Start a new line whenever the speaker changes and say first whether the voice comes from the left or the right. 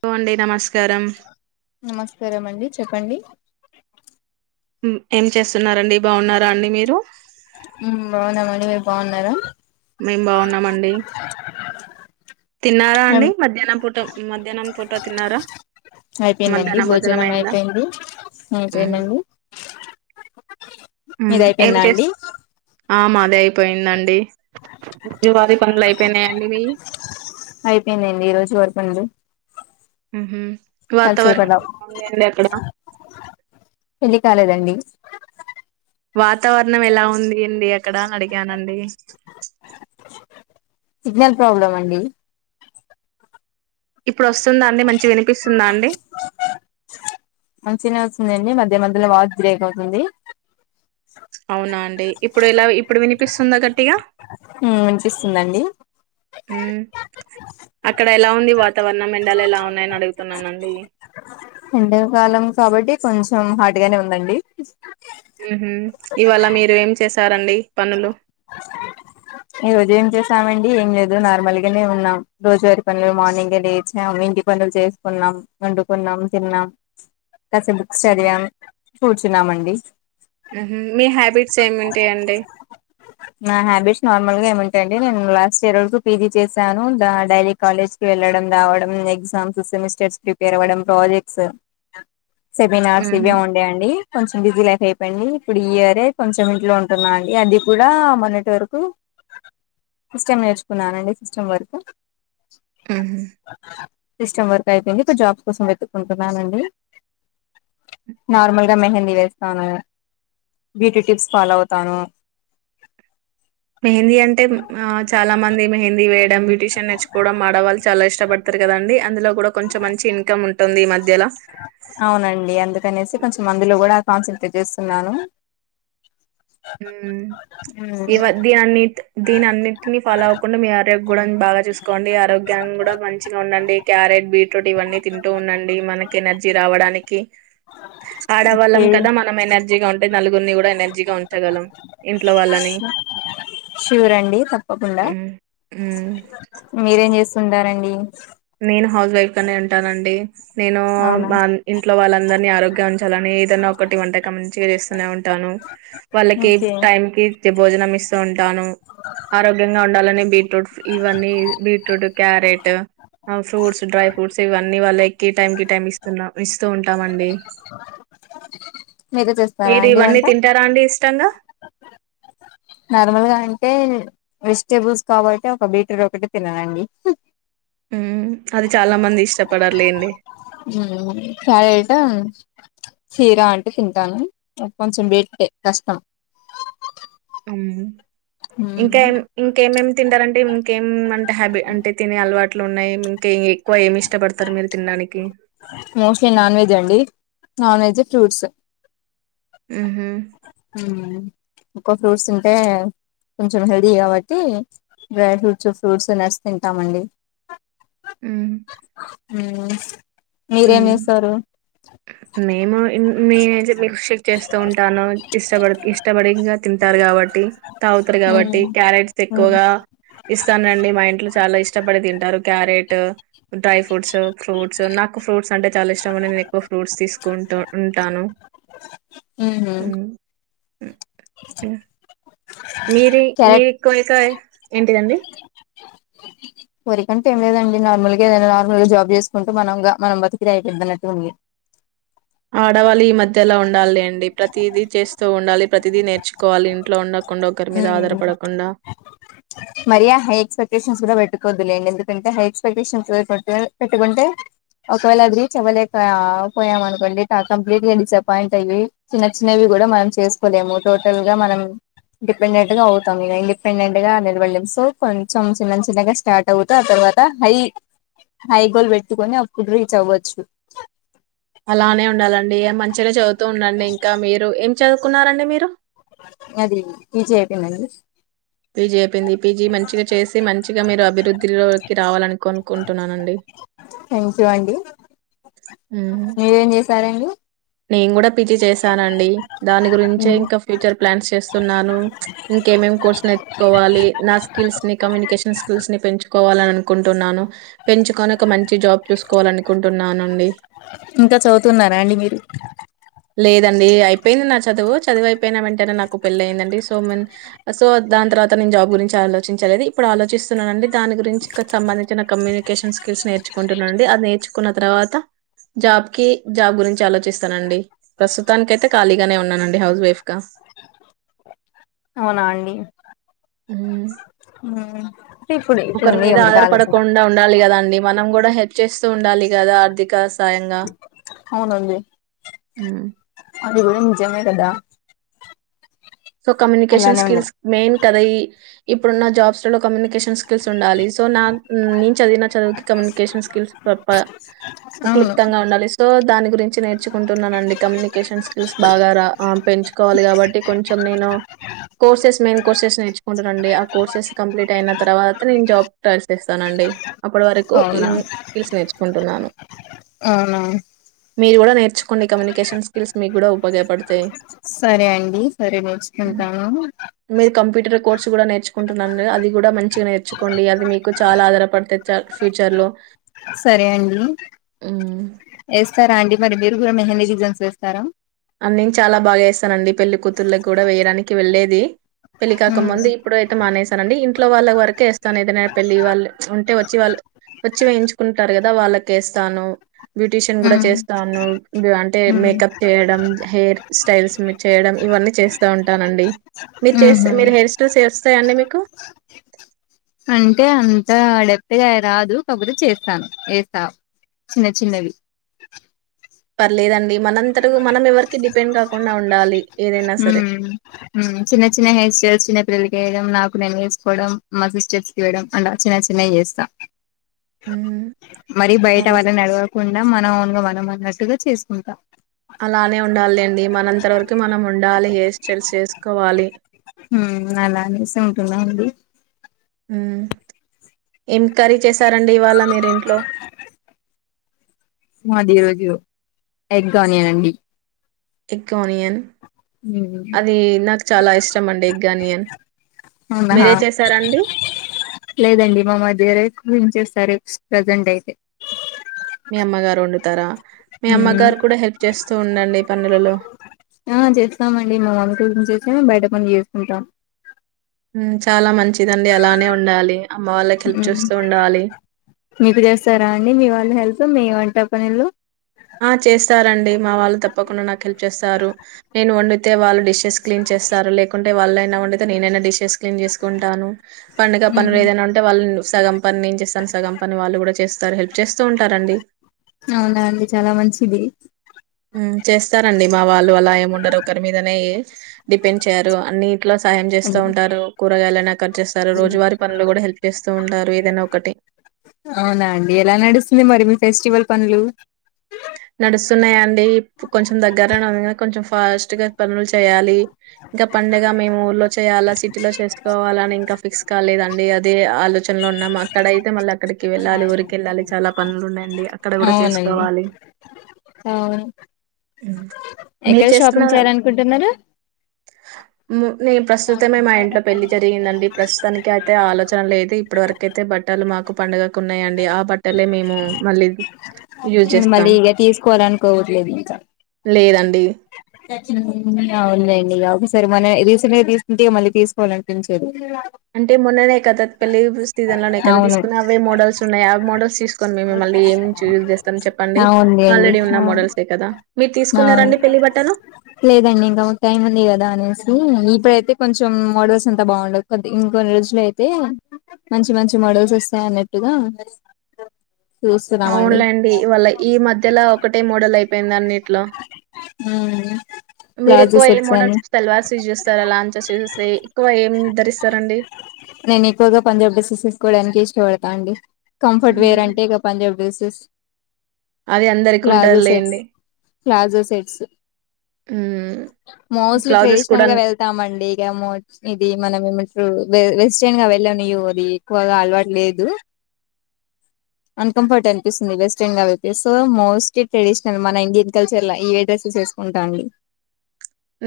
right: పోండి నమస్కారం.
left: నమస్కారం అండి చెప్పండి.
right: మ్ ఏం చేస్తున్నారండి? బావున్నారా అండి మీరు?
left: బావున్నారా?
right: మేం బావున్నామండి. తిన్నారా అండి మధ్యానం పూట మధ్యానం పూట తిన్నారా
left: అయిపోయిందండి
right: మధ్యానం భోజనం అయిందా?
left: అయిపోయింది
right: హ్మ్
left: అయిపోయిందండి
right: హ్మ్
left: మీది
right: ఏం
left: అయిపోయిందా
right: చేస్
left: అండి
right: ఆ మాది అయిపోయిందండి. యుగాది పనులు అయిపెయినయా అండి మీ
left: అయిపెయిందండి ఈరోజు వరకు ఉంది.
right: హ్మ్హూ వాతావరణం ఎలాఉంది అండి అక్కడ?
left: పెళ్లి కాలేదండి
right: వాతావరణం ఎలా ఉంది అండీ అక్కడా అని అడిగానండి.
left: సిగ్నల్ ప్రాబ్లం అండి.
right: ఇప్పుడు ఒస్తుందా అండి మంచి వినిపిస్తుందా అండి?
left: మంచిగనే వచ్చిందండీ, మధ్య మధ్యలో వాచ్ బ్రేక్ అవుతుంది.
right: అవునా అండి ఇప్పుడు ఎలా ఇప్పుడు వినిపిస్తుందా గట్టిగా?
left: మ్ మంచి ఇస్తుందండి.
right: మ్ అక్కడ ఎలా ఉంది వాతావరణం ఎండలు ఎలా ఉన్నాయని అడుగుతున్నానండి?
left: ఎండవకాలం కాబట్టి కొంచెం హాట్ గానే ఉందండి.
right: హ్మ్హూ ఇవాళ మీరు ఏం చేసారండి పనులు?
left: ఈ రోజు ఏం చేసావండి ఏం లేదు నార్మల్ గానే ఉన్నాం. రోజువారీ పనులు మార్నింగే లేచాం, ఇంటి పనులు చేస్కున్నాం, వండుకున్నాం, తిన్నాం. కాసేపు బుక్స్ చదివాం. కూచున్నామండి.
right: హ్మ్హూ మీ హ్యాబిట్స్ ఏముంటయండి?
left: మామూల్గా ఏమంటే అండీ నేను లాస్ట్ ఇయర్ వరకు పీజీ చేశాను. డైలీ కాలేజ్ కి వెళ్ళడం, రావడం, ఎగ్జామ్స్, సెమిస్టర్స్, ప్రిపేర్ అవడం, ప్రాజెక్ట్స్. సెమినార్స్
right: హుహు.
left: ఇవే ఉండే అండీ. కొంచెం బిజీ లైఫ్ అయిపోయింది. ఇప్పుడు ఈ ఇయరే కొంచెం ఇంట్లో ఉంటున్నా అండి అది కూడా మొన్నటివరకూ, సిస్టమ్ నేర్చుకున్నానండి, సిస్టమ్ వరకు.
right: హుహు.
left: సిస్టమ్ వర్క్ అయితుంది ఇప్పుడు జాబ్ కోసం వెతుక్కుంటున్నానండి. నార్మల్ గా మెహందీ వేస్తానూ, బ్యూటీ టిప్స్ ఫాలో అవుతాను.
right: మెహందీ అంటే మ్ ఆ చాలామంది మెహందీ వేయ మ్ బ్యూటిషన్ నేర్చుకోవడం కూడా ఆడళ్ళు చాలా ఇష్టపడతారు కదండీ అందులో కూడా కొంచెం మంచి ఇన్కమ్ ఉంటుంది ఈ మధ్య
left: అవునండి అందుకనేసి కొంచెం మందులో కూడా కాన్సల్ట్రేట్ చేస్తున్నాను మ్మ్.
right: ఇవ దీని అన్ని దీని అన్నిటిని ఫాలో అవ్వకుండా మీ ఆరోగ్య కూడా బాగా చూసుకోండి ఆరోగ్యం కూడా మంచిగా ఉండండి క్యారెట్ బీట్రూట్ ఇవన్నీ తింటూ ఉండండి మనకి ఎనర్జీ రావడానికి ఆడవాళ్ళం
left: ఓకే
right: కదా మనం ఎనర్జీగా ఉంటే నలుగురిని కూడా రంజి
left: షూర్ అండి తప్పకుండా
right: మ్మ్
left: మీరేం చేస్తుంటారండి అ
right: నేను హౌస్ వైఫ్ గానే ఉంటానండి నేను
left: అవునా
right: మా ఇంట్లో వాళ్ళందరినీ ఆరోగ్యం ఉంచాలని ఏదన్నా ఒకటి వంటకం మంచిగా చేస్తూనే ఉంటాను వాళ్ళకి
left: ఓకే
right: టైం కి అతే భోజనం ఇస్తూ ఉంటాను ఆరోగ్యంగా ఉండాలని బీ బీట్రూట్ ఇవన్నీ బీట్రూట్ క్యారెట్ ఆ ఫ్రూట్స్ డ్రై ఫ్రూట్స్వన్నీ వాళ్ళ ఎక్కి టైం కి టైమ్ ఇస్తున్నాం ఇస్తూ ఉంటామండి
left: మీరు చేస్తారా
right: మీరు
left: అండి
right: ఇవన్నీ
left: వంట
right: తింటారా అండి ఇష్టంగా
left: నార్మల్ గా అంటే వెజిటేబుల్స్ కాబటి ఒక బీటర్ ఒకటి తినదండి
right: అది చాలా మంది ఇష్టపడారులేండి
left: ట హీరా అంటే తింటాను కొంచెం పెట్టే కష్టం
right: అ ఇంకాం ఇంకేమేమి తింటారంటే ఇంకేం అంటే హ్యాబి అంటే తినే అలవాట్లు ఉన్నాయి ఇంకే
left: మోస్ట్లీ నాన్ వెజ్ అండి నాన్ వెెజ్ ఫ్రూట్స్
right: ఆహ
left: ఇంకో ఫ్రూట్స్ ఉంటే కొంచెం హెల్దీ కాబట్టి డ్రై ఫ్రూట్స్ ఫ్రూట్స్ నట్స్ తింటామండి
right: అ
left: ఉ
right: మేము నేనైతే మిల్క్ షేక్ చేస్తూ ఉంటాను ఇష్టపడి ఇష్టపడి తింటారు కాబట్టి తాగుతారు కాబట్టి క్యారెట్స్ ఎక్కువగా ఇస్తానండి మా ఇంట్లో చాలా ఇష్టపడి తింటారు క్యారెట్ డ్రై ఫ్ర ఫుట్స్ ఫ్రూట్స్ నాకు ఫ్రూట్స్ అంటే చాలా ఇష్టం అంటే నేను ఎక్కువ ఫ్రూట్స్ తీసుకుంటూ ఉంటాను ఇ మీరి
left: క్యారెట్
right: మీరు [inaudible] ఏంటిదండి
left: కోరికంటే ఏం లేదండి నార్మల్గా ఏదైనా నార్మల్గా జాబ్ చేసుకుంటూ మన మనం బతికినా అయిపోద్దన్నట్టు ఉంది
right: ఆడవాళ్ళు ఈ మధ్యలా ఉండాలిలేండి. ప్రతీదీ చేస్తూ ఉండాలి. ప్రతీదీ నేర్చుకోవాలి. ఇంట్లో ఉండకుండా ఒకరి మీద ఆధారపడకుండా.
left: మరి హై ఎక్స్పెక్టేషన్స్ కూడా పెట్టుకోవద్దులేండి ఎందుకంటే హై ఎక్స్పెక్టేషన్స్ పెట్టుకుంటే ఒకవేళ అది రీచ్ అవ్వలేక పోయాం అనుకోండి కంప్లీట్ గా డిసప్పాయింట్ అయి చిన్న చిన్నవి కూడా మనం చేసుకోలేము టోటల్ గా మనం డిపెండెంట్ గా అవుతాం ఇక ఇండిపెండెంట్ గా నిలబడలేం సో కొంచెం చిన్న చిన్నగా స్టార్ట్ అవుతే ఆ తర్వాత హై హై గోల్ పెట్టుకని అప్పుడు రీచ్ అవ్వచ్చు.
right: అలానే ఉండాలండ్ ఇగ మంచిగానే చదువుతూ ఉండండి ఇంకా మీరు చదువుకున్నారండి మీరు
left: నాది పీజీ అయిపోయింది అండి
right: పీజీ అయిపోయింది పీజి మంచిగా చేసి మంచిగా మీరు అభివృద్ధిలోకి రావాలని కొనుకుంటున్నానండి
left: థ్యాంక్ యూ అండి
right: హుహ్
left: మీరేం చేశారండి
right: నేను కూడా పీజీ చేసానండి దాని గురించే ఇంకా ఫ్యూచర్ ప్లాన్స్ చెస్ న్నాను ఇంకా ఏమేమేం కోర్స్ నేర్స్ కోవాలి నా స్కిల్స్ ని కమ్యూనికేషన్ స్కిల్స్ ని పెంచుకోవాలిని అనుకుంటున్నాను పెంచుకొని ఒక మంచి జాబ్ చూసుకోవాలి అనుకుంటున్నానండి
left: ఇంకా చదువుతున్నారా అండి మీరు
right: లేదండి అయిపోయింది నా చదువు చదువు అయిపోయిన వెంటనే నాకు పెళ్లి అయిందండి సో ఆ సో దాని తర్వాత నేను జాబ్ గురించి ఆలోచించాలలేదు ఇప్పుడు ఆలోచిస్తున్నానునండి. దాని గురించి ఇక్కడ సంబంధించిన కమ్యూని నికేషన్ స్కిల్స్ నేర్చుకుంటున్నాండి అది నేర్చుకున్న తర్వాత జాబ్ కి జాబ్ గురించి ఆలోచిస్తానండి ప్రస్తుతానికి అయితే ఖాళీగానే ఉన్నానండి హౌస్ వైఫ్గా
left: అవునా అండ్ హ్
right: ఒకరి మీద ఆధారపడకుండా ఉండాలి కదా అండి మనం కూడా హే చేస్తూ ఉండాలి కదా ఆర్థిక సాయంగా
left: అవునండి అది కూడా నిజమే కదా
right: సో కమ్యూనికేషన్
left: అలానే ఉంది
right: స్కిల్స్ మెయిన్ కదా ఈ ఇప్పుడు నా జాబ్స్ లో కమ్యూనికేషన్ స్కిల్స్ ఉండాలి సో నా నేను చదివిన చదువు కమ్యూనికేషన్ స్కిల్స్ క్లాప్ప
left: అవును
right: క్లుప్తంగా ఉండాలి సో దాని గురించి నేర్చుకుంటున్నానండి కమ్యూనికేషన్ స్కిల్స్ బాగా రా పెంచుకోవాలి కాబట్టి కొంచెం నేను కోర్సెస్ మెయిన్ కోర్సెస్ నేర్చుకుంటానండి ఆ కోర్సెస్ కంప్లీట్ అయిన తర్వాత నేను జాబ్ ట్రయల్ చేస్తానండి అప్పటి వరకు
left: అవునా
right: ఇన్ స్కిల్స్ నేర్చుకుంటా టున్నను
left: అవునా
right: మీరు కూడా నేర్చుకోండి కమ్యూనికేషన్ స్కిల్స్ మీకు కూడా ఉపయోగపడతాయి.
left: సరే అండి సరే నేర్చుకుంటాను
right: మీరు కంప్యూటర్ కోర్స్ కూడా నేర్చుకుంటున్నాండి అది కూడా మంచిగా నేర్చు తెచ్చుకోండి అది మీకు చాలా ఆధారపడితే ఫ్యూచర్ లో
left: సరే అండి
right: మ్మ్
left: వేస్తారా అండి మరి మీరు కూడా మెహంది డిజైన్స్ వేస్తారా
right: అన్నిమ్ చాలా బాగా వేస్తానండి పెళ్లికూతుళ్ళకి కూడా వేయడానికి వెళ్ళేది పెళ్లికాక
left: ఉమ్
right: ముందు ఇప్పుడు అయితే మానేసానండి ఇంట్లో వాళ్ళ వరక్ వేస్తాను ఏదైనా పెళ్ళి వాళ్ళు ఉంటే వచ్చి వాళ్ళు వచ్చి వేయించుకుంటారు కదా వాళ్ళకెస్తాను బ్యూటీషియన్ కూడా చేస్తాను ఉమ్ అంటే
left: ఉమ్
right: మేకప్ చేయడ్ హెయిర్ స్టైల్స్ చేయడం ఇవన్నీ చేస్తా ఉంటానండి మీరు చేస్
left: ఉహు
right: మీరు హెర్స్ టు సేఫ్స్ వస్తాయండి మీకు
left: అంటే అంత అడెప్పగా రాదు కాకపోతే చేస్తాను వేస్తా చిన్న చిన్నవి
right: పర్లేదండి మనంత మనంవరికి డిపెండ్ కా కుండా ఉండాలి ఏదైనా
left: ఉమ్
right: సరే.
left: హుమ్ చిన్న చిన్న హెయిర్ స్టల్ చిన్న పెళ్లికి యేయిడం నాకు నేను వేసుకోవడం మా సిస్టెర్స్ వేయడం అంటే చిన్న చిన్నవి చేస్తాను
right: హ్మ్.
left: మరి బయట
right: హ్మ్.
left: ఎవరిని అడవకుండా మన ఓన్ మనం అన్నట్టుగా చేసుకుంటాం
right: అలానే ఉండాలెండి మనంత వరకు మనం ఉండాలి హెయిర్ స్టైల్స్ చేసుకోవాలి.
left: ఉమ్ అలానే సామ్ కదా అడి
right: ఉమ్ ఏం కర్రీ చేశారండి ఇవాళ మీరింట్లో
left: మాది ఈ రోజు ఎగ్ ఆనియన్ అండి
right: ఎగ్ ఆనియన్
left: ఉమ్
right: అది నాకు చాలా ఇష్టం అండి ఎగ్ గానియన్
left: అవునాహా లేదండి మా మర్ది గారే క్లీన్ చేస్తారు ప్రెసెంట్ అయితే
right: మీ అమ్మగారు వండుతారా మీ అమ్మగారు కూడా హెల్ప్ చేస్తూ ఉండండి పనులలో.
left: ఆ చేస్తామండి మా మమ్మ గురించి చేసా బయట పని చేసుకుంటాం
right: ఉమ్ చాలా మంచిదండి అలానే ఉండాలి అమ్మ వాళ్ళకి హెల్ప్
left: ఉమ్
right: చేస్తూ ఉండాలి.
left: మీకు చేస్తారా అండి మీ వాళ్ళు హెల్ప్ మీ వంట పనిళ్ళలు
right: ఆ చేస్తారండి మా వాళ్ళు తప్పకుండా నాకు హెల్ప్ చేస్తారు నేను వండితే వాళ్ళు డిషెస్ క్లీన్ చేస్తారు లేకుంటే వాళ్ళ నా ఉండిద్ తే నేనైనా డిషెస్ క్లీన్ చేసుకుంటాను పండుగ పనులు
left: ఉమ్
right: ఏదైనా ఉంటే వాళ్ళన్ సగం పన్ నేన్ చేస్తాను, సగంపనీ వాళ్ళు కూడా చేస్తారు, హెల్ప్ చేస్తూ ఉంటారండి.
left: అవునా అండి చాలా మంచిది
right: హ్మ్ చేస్తారండి మా వాళ్ళు అలా ఏం ఉండరు ఒకరి మీదనే డిపెండ్ చేయరు అన్ని. ట్లా సాయం చేస్తూ
left: అండి.
right: ఉంటారు ప్రయాలన క్ కట్ చేస్తారు రోజువారి పనులు కూడ హెల్ప్ చేస్తూ ఉంటారు ఏదైనా ఒకటి
left: అవునా అండి ఎలా నడుస్తుంది మరి మీ ఫెస్టివల్ పనులు
right: నడుస్తున్నాయండి కొంచెం దగ్గరనే ఉంది క కొంచెం ఫాస్ట్గా పనులు చేయాలి, ఇంకా పండగ మేము ఊర్లో చేయాలా, సిటీలో చేసుకోవాలని, ఇంకా ఫిక్స్ కాలేదండి అదే ఆలోచనలో ఉన్నాం. అక్కడ అయితే మళ్ళీ అక్కడికి వెళ్ళాలి ఊరికి వెళ్ళాలి చాలా పనులు ఉన్నాయండి. అక్కడ కూడా చేసుకోవాలి
left: ఆవున్
right: మ్
left: ఎక్కడ షాపింగ్ చేయాల అనుకుంటున్నారు
right: నే ప్రస్తుతమే మా ఇంట్లో పెళ్లి జరిగిందండి. ప్రస్తుతానికి అయితే ఆలోచన లేదు, ఇప్పటి వరకు అయితే బట్టలు మాకు పండుగకు ఉన్నాయంండి, ఆ బట్టలే మేము మళ్ళీ. యూజ జే
left: నేను
right: స్
left: మళ్ళీ ఇగ తీసుకోవాలనుకోవట్లేదు ఇంకా
right: లేదండి
left: హ్మ్ అవున్లెండి ఇగ ఒకసారి మనం రీసెంట్ గా తీసుకుంటే మళ్ళీ తీసుకోవాల అనిపించదు.
right: అంటే మొన్ననే కదా పళ్లి బు స్ సీజన్ లోనే కదా
left: అవును,
right: తీసుకున్న అవే మోడల్స్ ఉన్నాయా మోడస్ తీస్ కొని మేం మళ్ళీ ఏం యూజ్ చేస్తాం చెప్పండి, ఆల్రెడీ ఉన్న మోడల్సే కదా. మీరు
left: అవున్
right: తీసుకున్నారండి పెళ్లి బట్టలు
left: లేదండి ఇంకా ఒక టైం ఉంది కదా అనేసి ఈ ఇప్పుడైతే కొంచెం మోడల్స్ అంతా బాగుండదు కొ ఇం కొన్ని రోజులు అయితే, మంచి మంచి మోడల్స్ వస్తాయి అన్నట్టుగా. చూస్తున్నామండి
right: అవునులేండి ఇ వాళ్ళ ఈ మధ్యల ఒకటే మోడల్ అయిపోయింది అన్నిట్లో మీరు
left: ప్లాజో
right: ఎక్కువ ఏ
left: సెట్స్ అని
right: మోడల్స్ సల్వార్స్ యూజ్ చేస్తారా అలాన్ చూసేసి ఎక్కువ ఏం ధరిస్తారండి.
left: నేను ఎక్కువగా పంజాబ్ డ్రెస్సెస్ ఏసుకోడానికే ఇష్టపడతా అండి. కంఫర్ట్ వేర్
right: హ్మ్.
left: అంటే ఇగ పంజాబ్ డ్రెస్ జెస్
right: అది అందరికి
left: ప్లాజో సెట్స్,
right: ఉంటదిలేండి
left: ప్లాజో సెట్స్,
right: మ్మ్.
left: మోస్ట్లీ
right: బ్లౌజెస్
left: ట్రెడిషనల్
right: కూడా
left: గా వెళ్తామండి, ఇగ మో ఇది మన ఏం అంటరు. వె వెజ్ వెస్ట్రన్ గా వెళ్ళను అది ఎక్కువగా అలవాటు లేదు అన్కంఫర్ట్ అనిపిస్తుంది వెస్ట్రన్ గా వెళ్తే సో మోస్ట్లీ ట్రెడిషనల్ మన ఇండియన్ కల్చర్ ల ఇవే డ్రెసెస్ వేసుకుంటా అండి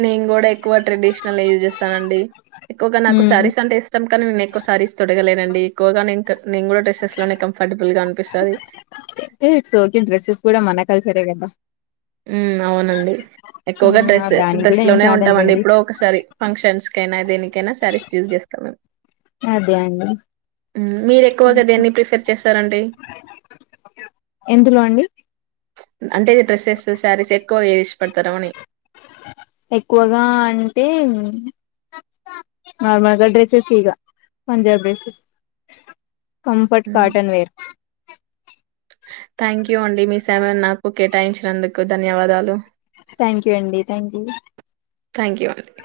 right: నేను కూడా ఎక్కువ ట్రెడిషనల్ యూజ్ చేస్తానండి ఎక్కువగా నాకు
left: ఉమ్
right: శారీస్ అంటే ఇష్టం కనీ నేనెక్కొ సారిస్ తొడగలేనండి కో గానే ఇంటర్ నేను కూడా డ్రెస్సెస్ లోనే కంఫర్టబుల్ గా అనిపిస్తది
left: అంటే ఇట్స్ ఓకే డ్రెస్సెస్ కూడా మన కల్చరే కదా
right: ఊ అవునండి ఎక్కువగా
left: ఉమ్
right: డ్రెస్
left: దానికి
right: డ్రెస్
left: కూడా ఏం
right: లోనే ఉంటామండి
left: కాదంలేండి
right: ఎప్పుడో ఒకసారి ఫంక్షన్స్ కెనాదిని
left: అదే అండి
right: మీర్
left: ఉమ్
right: ఎక్కువగా దేని ప్రిఫెర్ చేస్తారండీ
left: ఎందులో అండి
right: అంటే డ్రెస్సెస్ నువ్ శారీస్ ఎక్కువ ఏష్ పెడతనవని
left: ఎక్కువగా అంటే నార్మల్గా డ్రెస్సెస్ ఇగ Punjab dresses comfort cotton wear
right: thank you అండి మీ సమ నాకు కేటాయించినందుకు ధన్యవాదాలు
left: థాంక్ యు
right: థ్యాంక్ యూ అండి